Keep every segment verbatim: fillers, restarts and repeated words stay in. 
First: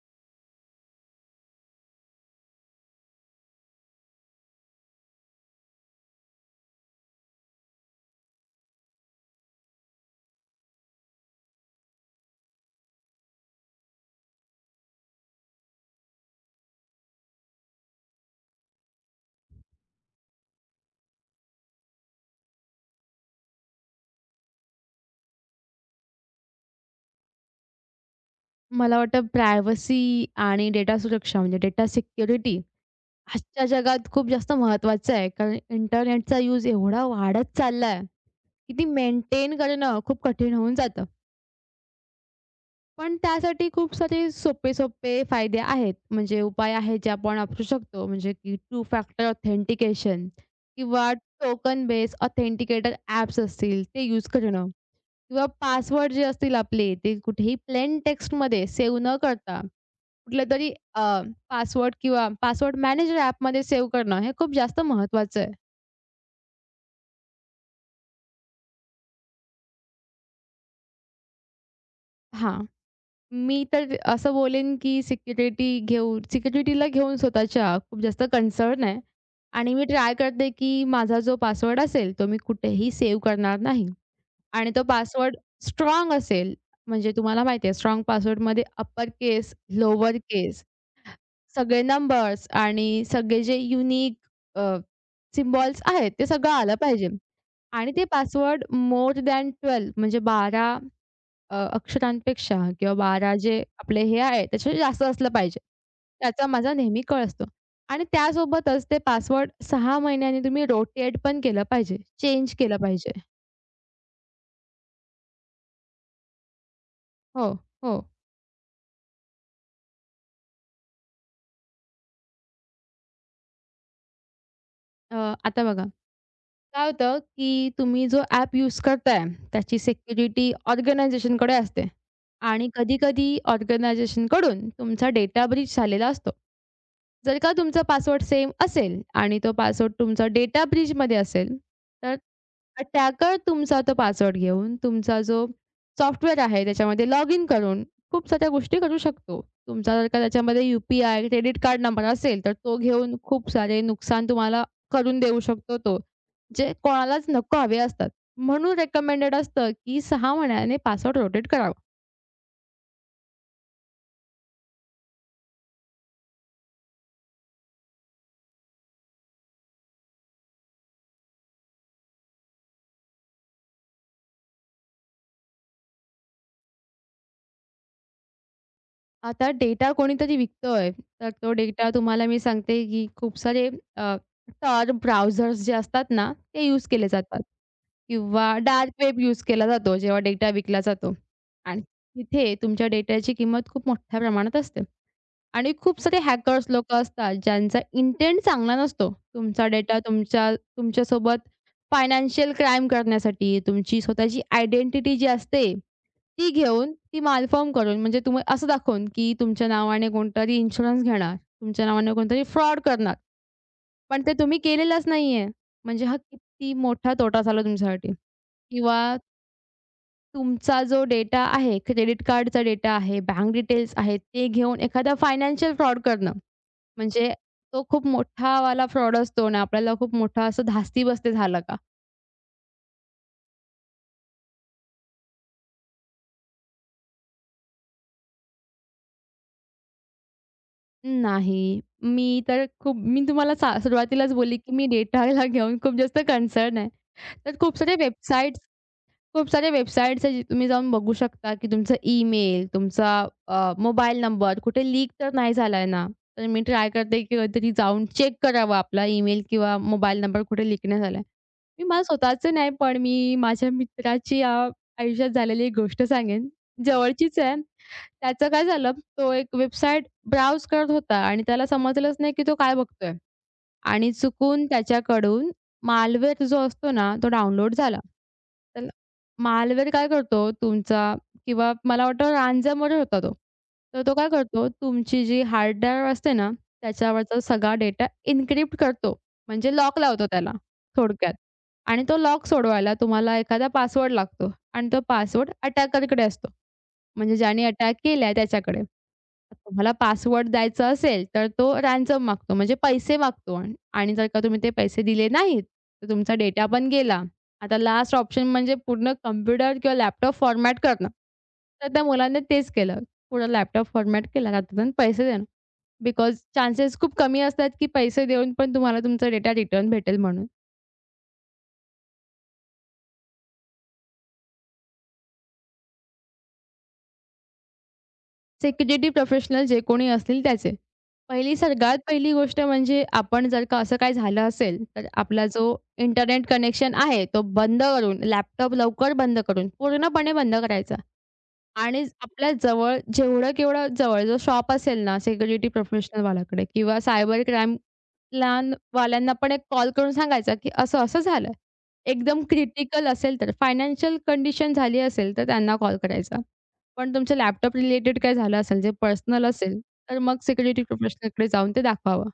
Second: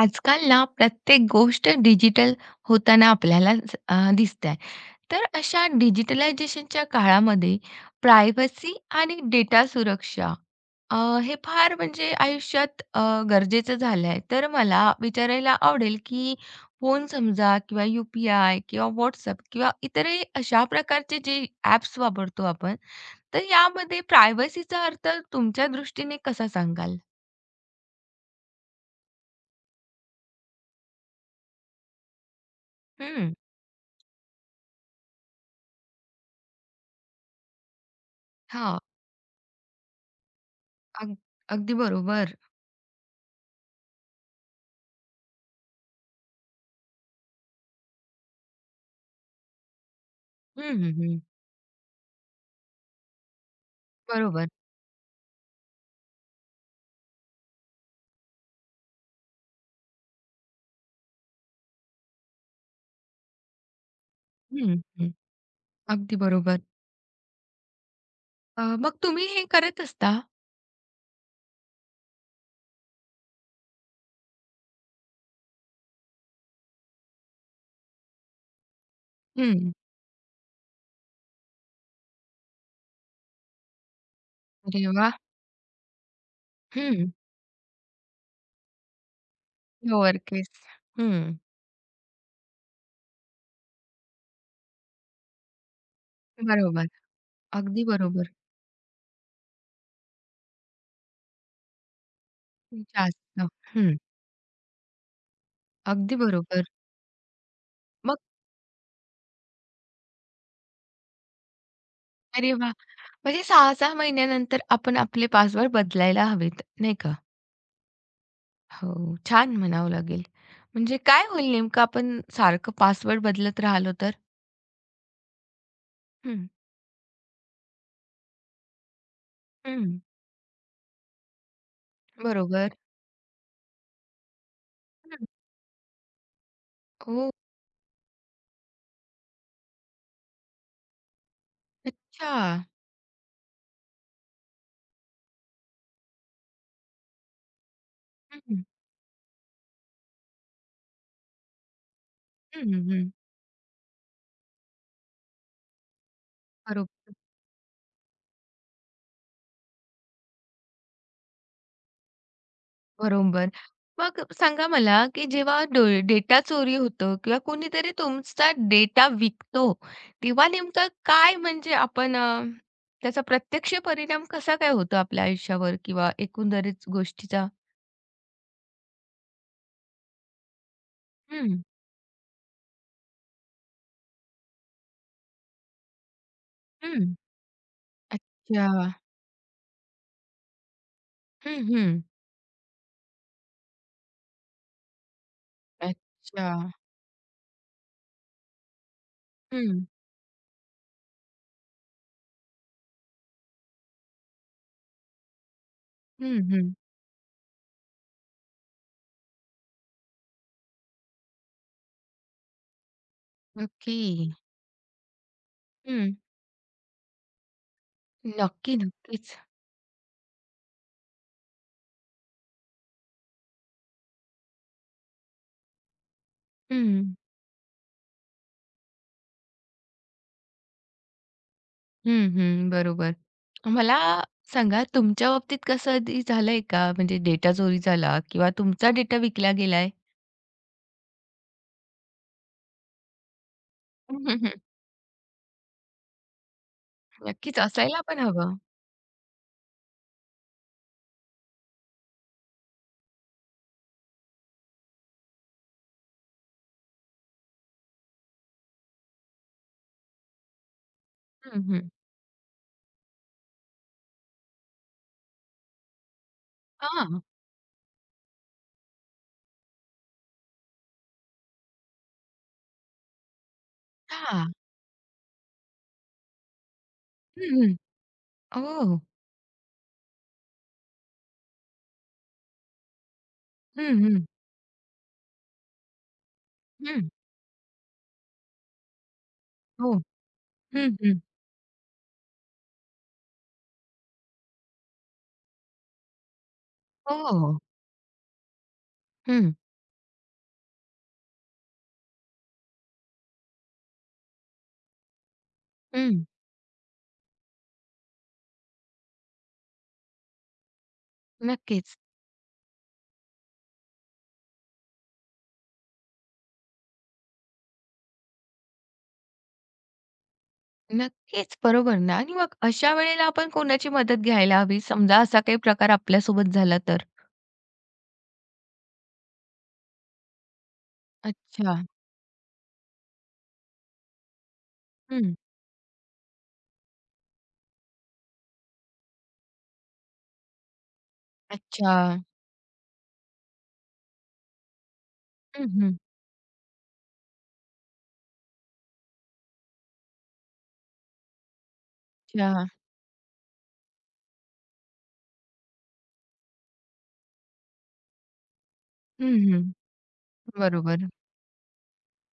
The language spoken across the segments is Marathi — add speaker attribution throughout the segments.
Speaker 1: आजकाल ना प्रत्येक गोष्ट डिजिटल होताना आपल्याला ज- अ, दिसते आहे. तर अशा डिजिटलायझेशनच्या काळामध्ये प्रायव्हसी आणि डेटा सुरक्षा, अ, हे फार म्हणजे आयुष्यात अ, गरजेचं झालं आहे. तर मला विचारायला आवडेल की फोन समजा किंवा यू पी आय किंवा व्हॉट्सअप किंवा इतरही अशा प्रकारचे जे ॲप्स वापरतो आपण, तर यामध्ये प्रायव्हसीचा अर्थ तुमच्या दृष्टीने कसा सांगाल?
Speaker 2: मला वाटतं प्रायव्हसी आणि डेटा सुरक्षा म्हणजे डेटा सिक्युरिटी
Speaker 1: हं,
Speaker 2: आजच्या जगात खूप जास्त महत्त्वाचं आहे. कारण इंटरनेटचा यूज एवढा वाढत चालला आहे, की
Speaker 1: हां.
Speaker 2: ती मेंटेन करणं खूप कठीण होऊन जातं.
Speaker 1: अग- अगदी बरोबर.
Speaker 2: पण त्यासाठी खूप सारे सोपे-सोपे फायदे आहेत. म्हणजे उपाय आहेत जे आपण वापरू शकतो. म्हणजे की टू फॅक्टर ऑथेंटिकेशन
Speaker 1: हं, हं,
Speaker 2: किंवा
Speaker 1: हं.
Speaker 2: टोकन बेस ऑथेंटिकेटर ॲप्स असतील ते यूज
Speaker 1: बरोबर.
Speaker 2: करणं किंवा पासवर्ड जे असतील आपले ते कुठेही प्लेन टेक्स्टमध्ये सेव्ह न करता कुठल्यातरी अ, पासवर्ड किंवा पासवर्ड मॅनेजर ॲपमध्ये सेव्ह करणं हे खूप जास्त
Speaker 1: हं, हं.
Speaker 2: महत्त्वाचं आहे.
Speaker 1: अगदी बरोबर. अ, मग तुम्ही हे करत असता?
Speaker 2: हां. मी तर असं बोलेन, की सिक्युरिटी घेऊन सिक्युरिटीला घेऊन स्वतःच्या खूप जास्त कन्सर्न आहे
Speaker 1: हं.
Speaker 2: आणि मी ट्राय करते, की माझा जो पासवर्ड असेल तो मी कुठेही सेव्ह करणार नाही आणि तो
Speaker 1: अरे वाह!
Speaker 2: पासवर्ड स्ट्राँग असेल.
Speaker 1: हं.
Speaker 2: म्हणजे तुम्हाला माहिती आहे स्ट्राँग पासवर्डमध्ये upper case, lower
Speaker 1: lower case.
Speaker 2: Case
Speaker 1: हं.
Speaker 2: सगळे नंबर्स आणि सगळे जे युनिक सिम्बॉल्स आहेत ते सगळं आलं
Speaker 1: बरोबर.
Speaker 2: पाहिजे.
Speaker 1: अगदी
Speaker 2: आणि ते
Speaker 1: बरोबर.
Speaker 2: पासवर्ड मोर दॅन बारा म्हणजे बारा अ, अक्षरांपेक्षा किंवा बारा
Speaker 1: जास्त.
Speaker 2: जे
Speaker 1: हं.
Speaker 2: आपले हे आहे त्याच्यापेक्षा जास्त असलं पाहिजे.
Speaker 1: अगदी
Speaker 2: त्याचा
Speaker 1: बरोबर.
Speaker 2: माझा नेहमी कळ असतो. आणि
Speaker 1: मग
Speaker 2: त्यासोबतच ते पासवर्ड सहा महिन्यांनी तुम्ही रोटेट पण केलं पाहिजे.
Speaker 1: अरे
Speaker 2: चेंज
Speaker 1: वाह!
Speaker 2: केलं पाहिजे.
Speaker 1: म्हणजे सहा सहा महिन्यानंतर आपण आपले पासवर्ड बदलायला हवेत, नाही का?
Speaker 2: हो, हो.
Speaker 1: हो, छान म्हणावं लागेल. म्हणजे काय होईल नेमकं आपण सारखं पासवर्ड बदलत राहिलो तर?
Speaker 2: अ, आता बघा
Speaker 1: हं,
Speaker 2: काय होतं, की तुम्ही जो ॲप यूज करताय, त्याची
Speaker 1: हं.
Speaker 2: सिक्युरिटी ऑर्गनायझेशनकडे असते आणि
Speaker 1: बरोबर.
Speaker 2: कधी-कधी ऑर्गनायझेशनकडून तुमचा
Speaker 1: हं.
Speaker 2: डेटा ब्रीच झालेला असतो.
Speaker 1: ओह!
Speaker 2: जर का तुमचा पासवर्ड सेम असेल आणि तो पासवर्ड तुमचा डेटा ब्रीचमध्ये असेल, तर
Speaker 1: अच्छा.
Speaker 2: अटॅकर तुमचा तो पासवर्ड घेऊन तुमचा जो सॉफ्टवेअर आहे, त्याच्यामध्ये लॉग इन करून खूप
Speaker 1: हं,
Speaker 2: साऱ्या
Speaker 1: हं.
Speaker 2: गोष्टी करू शकतो. तुमचा जर का त्याच्यामध्ये यू-पी-आय, क्रेडिट कार्ड नंबर असेल, तर
Speaker 1: हं,
Speaker 2: तो
Speaker 1: हं, हं.
Speaker 2: घेऊन खूप सारे नुकसान तुम्हाला करून देऊ शकतो तो. जे
Speaker 1: बरोबर,
Speaker 2: कोणालाच नको हवे असतात. म्हणून रेकमेंडेड असतं, की सहा महिन्याने पासवर्ड रोटेट करावा.
Speaker 1: बरोबर. मग सांगा मला, की जेव्हा डो डेटा चोरी होतं किंवा कोणीतरी तुमचा डेटा विकतो, तेव्हा नेमकं काय म्हणजे आपण अ, त्याचा प्रत्यक्ष परिणाम कसा काय होतो आपल्या आयुष्यावर किंवा एकंदरीत गोष्टीचा?
Speaker 2: आता डेटा कोणीतरी विकतोय, तर तो
Speaker 1: हं,
Speaker 2: डेटा तुम्हाला मी सांगते, की खूप सारे अ, टर ब्राउझर्स जे असतात ना, ते यूज केले
Speaker 1: हं.
Speaker 2: जातात किंवा
Speaker 1: अच्छा.
Speaker 2: डार्क वेब यूज केला जातो, जेव्हा डेटा विकला जातो
Speaker 1: हं,
Speaker 2: आणि
Speaker 1: हं.
Speaker 2: तिथे तुमच्या डेटाची किंमत खूप मोठ्या प्रमाणात असते. आणि खूप सारे
Speaker 1: अच्छा.
Speaker 2: हॅकर्स लोक असतात, ज्यांचा इंटेंट चांगला नसतो. तुमचा
Speaker 1: हं,
Speaker 2: डेटा तुमच्या तुमच्यासोबत फायनान्शियल क्राईम करण्यासाठी, तुमची स्वतःची आयडेंटिटी जी असते,
Speaker 1: हं,
Speaker 2: ती
Speaker 1: हं.
Speaker 2: घेऊन, ती मालफॉर्म करून, म्हणजे तुम्ही असं दाखवून, की तुमच्या नावाने कोणतरी इन्शुरन्स घेणार, तुमच्या नावाने कोणतरी फ्रॉड करणार,
Speaker 1: नक्की.
Speaker 2: पण ते तुम्ही केलेलंच नाहीये. म्हणजे
Speaker 1: हं.
Speaker 2: हा किती मोठा तोटा झाला तुमच्यासाठी.
Speaker 1: नक्की,
Speaker 2: किंवा
Speaker 1: नक्कीच.
Speaker 2: तुमचा जो डेटा आहे, क्रेडिट कार्डचा डेटा आहे, बँक डिटेल्स आहेत, ते घेऊन एखादा फायनान्शियल फ्रॉड करणं.
Speaker 1: हं.
Speaker 2: म्हणजे तो खूप मोठा वाला फ्रॉड असतो आणि आपल्याला खूप मोठा असं धास्ती बसते झालं का?
Speaker 1: हं, हं. बरोबर. मला सांगा तुमच्या बाबतीत कसं कधी झालंय का? म्हणजे डेटा चोरी झाला किंवा तुमचा डेटा विकला गेलाय?
Speaker 2: नाही. मी तर खूप मी तुम्हाला सा
Speaker 1: हं,
Speaker 2: सुरुवातीलाच
Speaker 1: हं,
Speaker 2: बोलली,
Speaker 1: हं.
Speaker 2: की मी डेटाला घेऊन खूप जास्त कन्सर्न आहे. तर
Speaker 1: नक्कीच
Speaker 2: खूप साऱ्या
Speaker 1: असायला पण हवं.
Speaker 2: वेबसाईट्स खूप साऱ्या वेबसाईट्स आहेत, जे तुम्ही जाऊन बघू शकता, की तुमचा ईमेल, तुमचा अ, मोबाईल नंबर कुठे लीक तर नाही झालाय ना? तर मी ट्राय करते, की कधीतरी जाऊन चेक करावा आपला ईमेल किंवा मोबाईल नंबर कुठे लीक नाही झालाय.
Speaker 1: हं,
Speaker 2: मी
Speaker 1: हं.
Speaker 2: मला स्वतःचे नाही, पण मी माझ्या मित्राची अ, आयुष्यात झालेली एक गोष्ट सांगेन.
Speaker 1: हां.
Speaker 2: जवळचीच आहे. त्याचं काय झालं, तो एक वेबसाईट ब्राउज करत होता आणि त्याला समजलंच नाही, की तो काय बघतोय. आणि
Speaker 1: हां.
Speaker 2: चुकून त्याच्याकडून मालवेअर जो असतो ना, तो
Speaker 1: हं, हं.
Speaker 2: डाउनलोड झाला. तर
Speaker 1: ओह!
Speaker 2: मालवेअर काय करतो तुमचा किंवा मला वाटतं ransomware होता तो. तर
Speaker 1: हं,
Speaker 2: तो
Speaker 1: हं.
Speaker 2: काय करतो तुमची जी हार्ड ड्राईव्ह असते ना,
Speaker 1: हं.
Speaker 2: त्याच्यावरचा सगळा डेटा एन्क्रिप्ट करतो. म्हणजे
Speaker 1: हो.
Speaker 2: लॉक लावतो त्याला
Speaker 1: हं, हं.
Speaker 2: थोडक्यात. आणि तो लॉक सोडवायला तुम्हाला एखादा पासवर्ड लागतो आणि तो पासवर्ड अटॅकरकडे असतो. म्हणजे
Speaker 1: हो.
Speaker 2: ज्याने अटॅक केलाय त्याच्याकडे.
Speaker 1: हं,
Speaker 2: तुम्हाला पासवर्ड द्यायचा असेल, तर तो रॅन्सम मागतो म्हणजे पैसे मागतो आणि आणि जर का तुम्ही ते पैसे दिले नाहीत, तर
Speaker 1: हं.
Speaker 2: तुमचा डेटा पण गेला. आता लास्ट ऑप्शन म्हणजे पूर्ण कॉम्प्युटर किंवा लॅपटॉप फॉर्मॅट करणं. तर
Speaker 1: नक्कीच.
Speaker 2: त्या मुलाने तेच केलं. पूर्ण लॅपटॉप फॉर्मॅट केला rather than पैसे देणं. बिकॉज चान्सेस खूप कमी असतात, की पैसे देऊन पण तुम्हाला तुमचा डेटा रिटर्न भेटेल म्हणून.
Speaker 1: नक्कीच. बरोबर ना, आणि मग अशा वेळेला आपण कोणाची मदत घ्यायला हवी? समजा असा काही प्रकार आपल्यासोबत झाला तर?
Speaker 2: सेक्युरिटी प्रोफेशनल जे कोणी असतील त्याचे. पहिली
Speaker 1: अच्छा.
Speaker 2: सगळ्यात पहिली गोष्ट म्हणजे आपण जर का असं काही झालं असेल, तर
Speaker 1: हं.
Speaker 2: आपला जो इंटरनेट कनेक्शन आहे तो बंद करून, लॅपटॉप लवकर बंद करून, पूर्णपणे बंद करायचा
Speaker 1: अच्छा.
Speaker 2: आणि आपल्या जवळ जेवढं केवढं जवळ जो शॉप असेल ना
Speaker 1: हं,
Speaker 2: सिक्युरिटी
Speaker 1: हं.
Speaker 2: प्रोफेशनलवाल्याकडे किंवा सायबर क्राईम लहान वाल्यांना पण एक कॉल करून सांगायचा, की असं-असं झालं. एकदम
Speaker 1: अच्छा.
Speaker 2: क्रिटिकल असेल तर फायनान्शियल कंडिशन झाली असेल, तर त्यांना कॉल करायचा. पण तुमच्या लॅपटॉप रिलेटेड काय झालं असेल, जे
Speaker 1: हं,
Speaker 2: पर्सनल
Speaker 1: हं.
Speaker 2: असेल, तर मग सिक्युरिटी
Speaker 1: बरोबर.
Speaker 2: प्रोफेशनलकडे जाऊन ते दाखवावं.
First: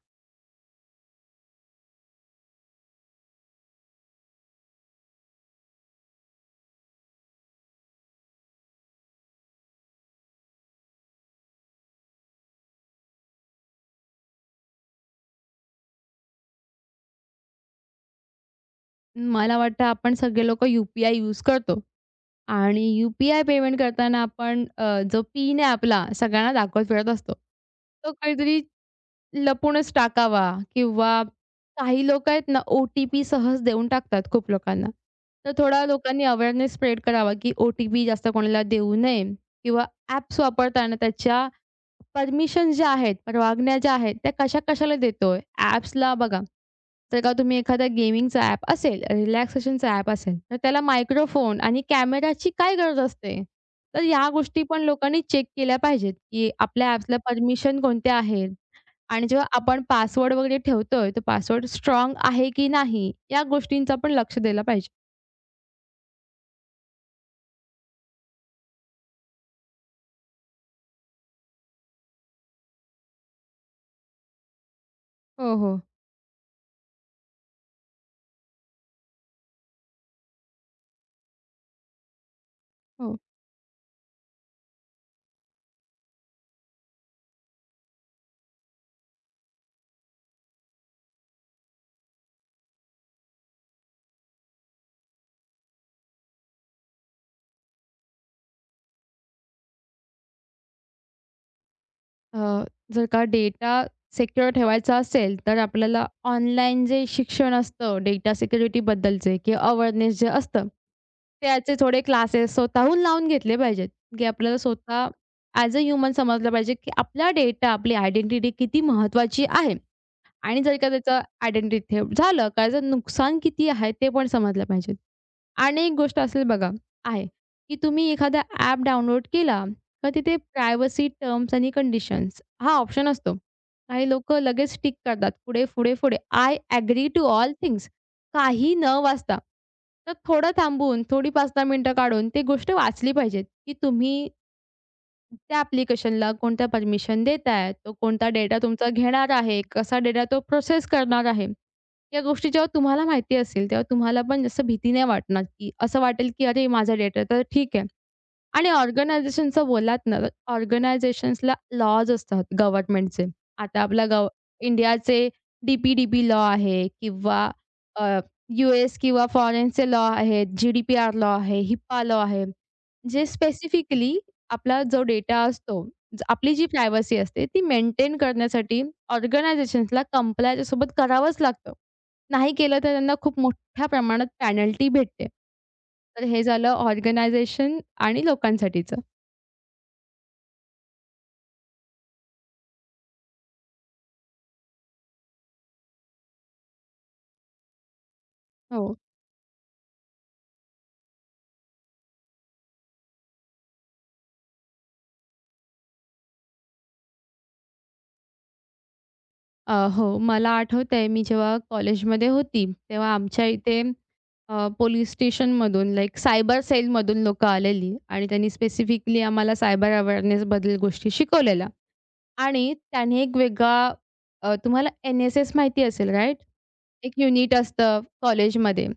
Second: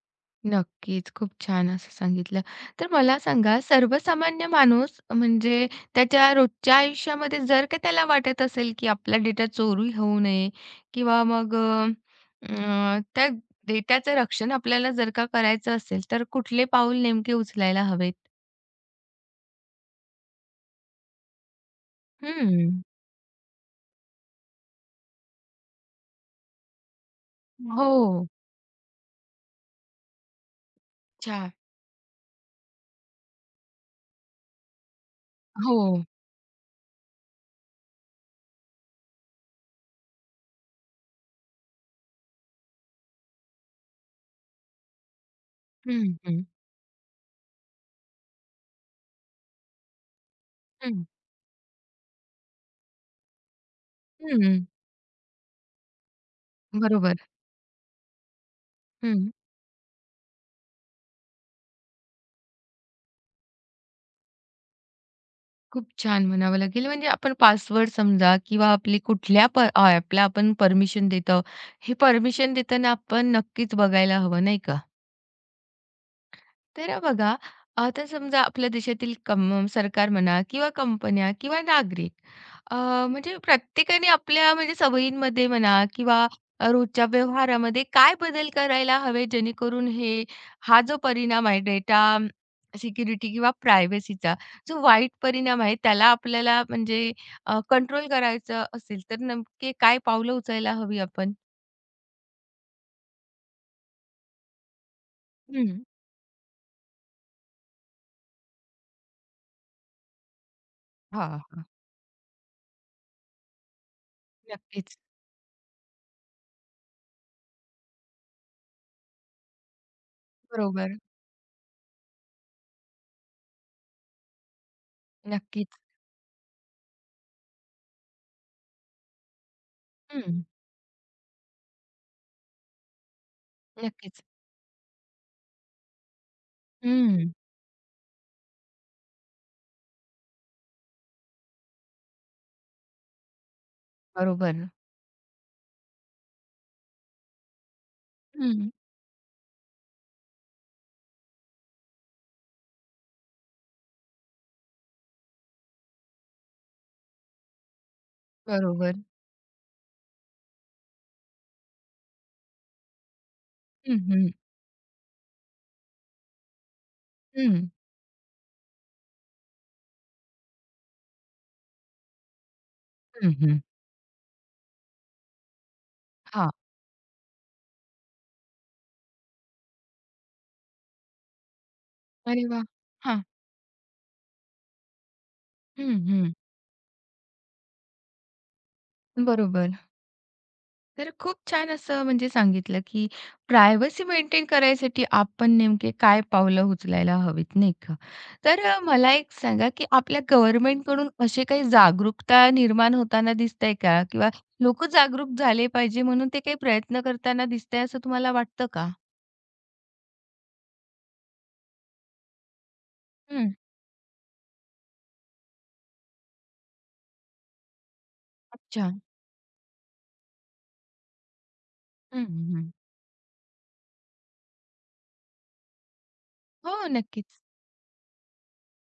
Speaker 1: नक्कीच. खूप छान असं सांगितलं. तर मला सांगा, सर्वसामान्य माणूस म्हणजे त्याच्या रोजच्या आयुष्यामध्ये जर का त्याला वाटत असेल, की आपला डेटा चोरी होऊ नये किंवा मग अ, अ, त्या डेटाचं रक्षण आपल्याला जर का करायचं असेल, तर कुठले पाऊल नेमके उचलायला हवेत?
Speaker 2: मला वाटतं आपण सगळे लोकं यू-पी-आय यूज करतो
Speaker 1: हं.
Speaker 2: आणि यू-पी-आय पेमेंट करताना आपण अ, जो पिन आहे आपला सगळ्यांना दाखवत फिरत असतो. तो
Speaker 1: हो.
Speaker 2: काहीतरी लपूनच टाकावा किंवा
Speaker 1: अच्छा.
Speaker 2: काही लोकं आहेत ना, ओ-टी-पी सहज देऊन टाकतात खूप लोकांना. तर
Speaker 1: हो.
Speaker 2: थोडा लोकांनी अवेअरनेस स्प्रेड करावा, की ओ-टी-पी जास्त कोणाला देऊ नये किंवा ॲप्स वापरताना त्याच्या परमिशन्स ज्या आहेत, परवानग्या ज्या आहेत, त्या कशा-कशाला देतोय?
Speaker 1: हं,
Speaker 2: ॲप्सला
Speaker 1: हं.
Speaker 2: बघा, जर का तुम्ही एखादा गेमिंगचा ॲप असेल, रिलॅक्सेशनचा ॲप असेल, तर त्याला
Speaker 1: हं.
Speaker 2: मायक्रोफोन आणि कॅमेराची काय गरज असते? तर ह्या
Speaker 1: हं.
Speaker 2: गोष्टी पण लोकांनी चेक केल्या पाहिजेत, की आपल्या ॲप्सला
Speaker 1: बरोबर.
Speaker 2: परमिशन कोणत्या आहेत? आणि
Speaker 1: हं.
Speaker 2: जेव्हा आपण पासवर्ड वगैरे ठेवतोय, तो पासवर्ड स्ट्राँग आहे की नाही? या गोष्टींचा पण लक्ष दिलं पाहिजे.
Speaker 1: खूप छान म्हणावं लागेल. म्हणजे आपण पासवर्ड समजा किंवा आपली कुठल्या प ॲपला आपण परमिशन देतो, हे परमिशन देताना आपण नक्कीच बघायला हवं, नाही का?
Speaker 2: हो, हो.
Speaker 1: तर बघा, आता समजा आपल्या देशातील कम सरकार म्हणा किंवा कंपन्या किंवा नागरिक अ,
Speaker 2: हो.
Speaker 1: म्हणजे प्रत्येकाने आपल्या म्हणजे सवयींमध्ये म्हणा किंवा रोजच्या व्यवहारामध्ये काय बदल करायला हवे, जेणेकरून हे हा जो परिणाम आहे डेटा सिक्युरिटी किंवा प्रायव्हसीचा, जो वाईट परिणाम आहे त्याला आपल्याला म्हणजे अ, कंट्रोल करायचं असेल तर नक्की काय पावलं उचलायला हवी आपण?
Speaker 2: अ, जर का डेटा सिक्युअर ठेवायचा असेल, तर
Speaker 1: हं.
Speaker 2: आपल्याला ऑनलाईन जे शिक्षण असतं डेटा सिक्युरिटीबद्दलचे किंवा अवेअरनेस जे असतं,
Speaker 1: हां, हां.
Speaker 2: त्याचे थोडे क्लासेस स्वतःहून लावून घेतले पाहिजेत, की आपल्याला
Speaker 1: नक्कीच.
Speaker 2: स्वतः ॲज अ ह्युमन समजलं पाहिजे, की आपला डेटा, आपली आयडेंटिटी किती महत्त्वाची आहे. आणि जर का
Speaker 1: बरोबर.
Speaker 2: त्याचं आयडेंटिटी थेफ्ट झालं, त्याचं नुकसान किती आहे ते पण समजलं पाहिजे.
Speaker 1: नक्कीच.
Speaker 2: आणि एक गोष्ट असेल बघा आहे, की तुम्ही एखादा ॲप डाउनलोड केला, तर तिथे
Speaker 1: हं.
Speaker 2: प्रायव्हसी टर्म्स आणि कंडिशन्स हा ऑप्शन असतो. काही
Speaker 1: नक्कीच.
Speaker 2: लोकं लगेच टिक करतात पुढे, पुढे, पुढे. आय एग्री टू
Speaker 1: हं,
Speaker 2: ऑल थिंग्स काही न वाचता. तर थोडं थांबून, थोडी पाच ते दहा मिनिटं काढून ती गोष्ट वाचली पाहिजे, की तुम्ही
Speaker 1: बरोबर.
Speaker 2: त्या ॲप्लिकेशनला कोणत्या परमिशन देताय? तो कोणता डेटा
Speaker 1: हं,
Speaker 2: तुमचा घेणार आहे? कसा डेटा तो प्रोसेस करणार आहे? या गोष्टी जेव्हा तुम्हाला माहिती असेल, तेव्हा तुम्हाला पण जास्त भीती नाही वाटणार, की असं वाटेल, की "अरे, माझा डेटा तर ठीक आहे." आणि
Speaker 1: बरोबर.
Speaker 2: ऑर्गनायझेशनचं बोललात ना, तर ऑर्गनायझेशन्सला लॉज असतात गव्हर्नमेंटचे. आता
Speaker 1: हं,
Speaker 2: आपला गव्ह
Speaker 1: हं.
Speaker 2: इंडियाचे डी-पी-डी-पी लॉ आहे किंवा
Speaker 1: हं,
Speaker 2: अ, यू-एस किंवा फॉरेनचे लॉ आहेत, जी-डी-पी-आर लॉ आहे, हिप्पा लॉ आहे. जे
Speaker 1: हं, हं.
Speaker 2: स्पेसिफिकली आपला जो डेटा असतो, ज
Speaker 1: हां.
Speaker 2: आपली जी प्रायव्हसी असते ती मेंटेन करण्यासाठी ऑर्गनायझेशन्सला कंप्लायच्या सोबत करावंच लागतं.
Speaker 1: अरे
Speaker 2: नाही
Speaker 1: वाह!
Speaker 2: केलं तर त्यांना
Speaker 1: हां.
Speaker 2: खूप मोठ्या प्रमाणात पेनल्टी भेटते.
Speaker 1: हं,
Speaker 2: तर
Speaker 1: हं.
Speaker 2: हे झालं ऑर्गनायझेशन आणि लोकांसाठीचं.
Speaker 1: बरोबर. तर खूप छान असं म्हणजे सांगितलं, की प्रायव्हसी मेंटेन करायसाठी आपण नेमके काय पावलं उचलायला हवीत, नाही का? तर अ,
Speaker 2: हो.
Speaker 1: मला एक सांगा, की आपल्या गव्हर्नमेंटकडून अशी काही जागरूकता निर्माण होताना दिसतंय का? किंवा लोकं जागरूक झाले पाहिजे म्हणून ते काही प्रयत्न करताना दिसतंय असं तुम्हाला वाटतं का?
Speaker 2: अ, हो, मला आठवतंय मी जेव्हा कॉलेजमध्ये होती, तेव्हा आमच्या
Speaker 1: हं.
Speaker 2: इथे अ, पोलीस स्टेशनमधून लाइक सायबर सेलमधून लोकं आलेली आणि त्यांनी
Speaker 1: अच्छा.
Speaker 2: स्पेसिफिकली आम्हाला सायबर अवेअरनेसबद्दल गोष्टी शिकवलेल्या.
Speaker 1: हं, हं.
Speaker 2: आणि त्याने एक वेगळा अ, तुम्हाला एन-एस-एस माहिती असेल राइट?
Speaker 1: हो,
Speaker 2: एक
Speaker 1: नक्कीच.
Speaker 2: युनिट असतं कॉलेजमध्ये.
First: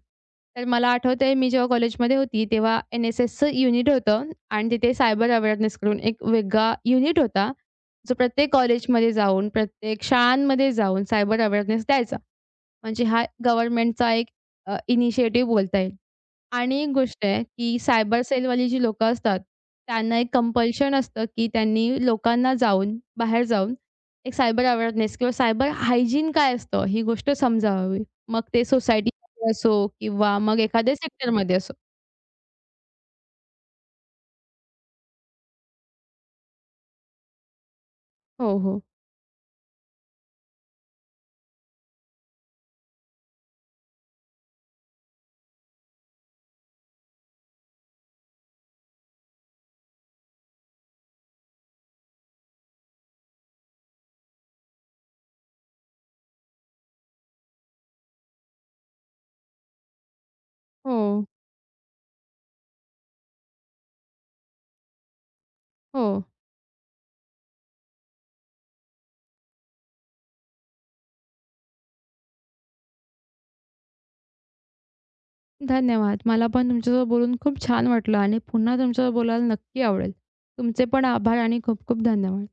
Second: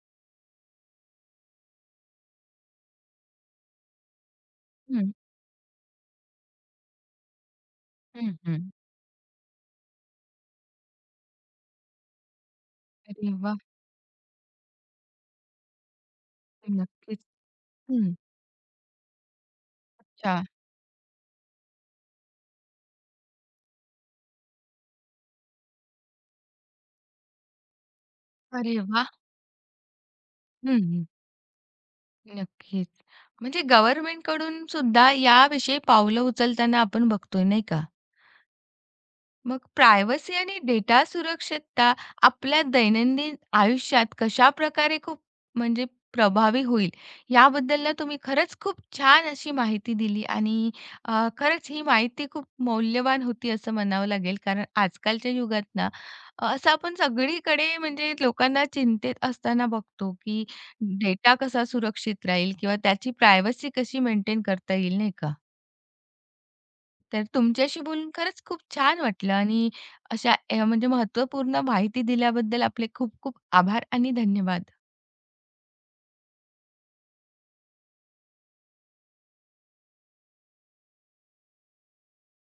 Speaker 2: तर मला आठवतंय मी जेव्हा कॉलेजमध्ये होती तेव्हा एन-एस-एसचं युनिट होतं आणि तिथे सायबर अवेअरनेस करून एक वेगळा युनिट होता. जो
Speaker 1: हं,
Speaker 2: प्रत्येक
Speaker 1: हं.
Speaker 2: कॉलेजमध्ये जाऊन, प्रत्येक शाळांमध्ये जाऊन सायबर अवेअरनेस द्यायचा. म्हणजे हा
Speaker 1: अरे वाह!
Speaker 2: गव्हर्नमेंटचा एक अ, इनिशिएटिव्ह बोलता येईल. आणि एक
Speaker 1: नक्कीच.
Speaker 2: गोष्ट आहे, की
Speaker 1: हं.
Speaker 2: सायबर सेलवाली जी लोकं असतात, त्यांना एक
Speaker 1: अच्छा.
Speaker 2: कंपल्शन असतं, की त्यांनी लोकांना जाऊन बाहेर जाऊन एक सायबर अवेअरनेस किंवा सायबर हायजीन काय असतं, ही गोष्ट समजावावी. मग ते
Speaker 1: अरे वाह!
Speaker 2: सोसायटीमध्ये असो किंवा मग
Speaker 1: हं,
Speaker 2: एखाद्या
Speaker 1: हं.
Speaker 2: सेक्टरमध्ये असो.
Speaker 1: नक्कीच. म्हणजे गव्हर्नमेंटकडून सुद्धा याविषयी पावलं उचलताना आपण बघतोय, नाही का?
Speaker 2: हो, हो.
Speaker 1: मग प्रायव्हसी आणि डेटा सुरक्षितता आपल्या दैनंदिन आयुष्यात कशा प्रकारे खूप म्हणजे प्रभावी होईल, याबद्दल ना तुम्ही खरंच खूप छान अशी माहिती दिली. आणि अ, खरंच ही माहिती खूप मौल्यवान होती असं म्हणावं लागेल. कारण आजकालच्या युगात ना, अ, असं आपण सगळीकडे म्हणजे लोकांना चिंतेत असताना बघतो, की
Speaker 2: हो,
Speaker 1: डेटा कसा सुरक्षित राहील किंवा त्याची प्रायव्हसी कशी मेंटेन करता येईल, नाही का?
Speaker 2: हो.
Speaker 1: तर तुमच्याशी बोलून खरंच खूप छान वाटलं आणि अशा अ, म्हणजे महत्त्वपूर्ण माहिती दिल्याबद्दल आपले खूप खूप आभार आणि धन्यवाद.
Speaker 2: धन्यवाद. मला पण तुमच्यासोबत बोलून खूप छान वाटलं आणि पुन्हा तुमच्यासोबत बोलायला नक्की आवडेल. तुमचे पण आभार आणि खूप खूप धन्यवाद.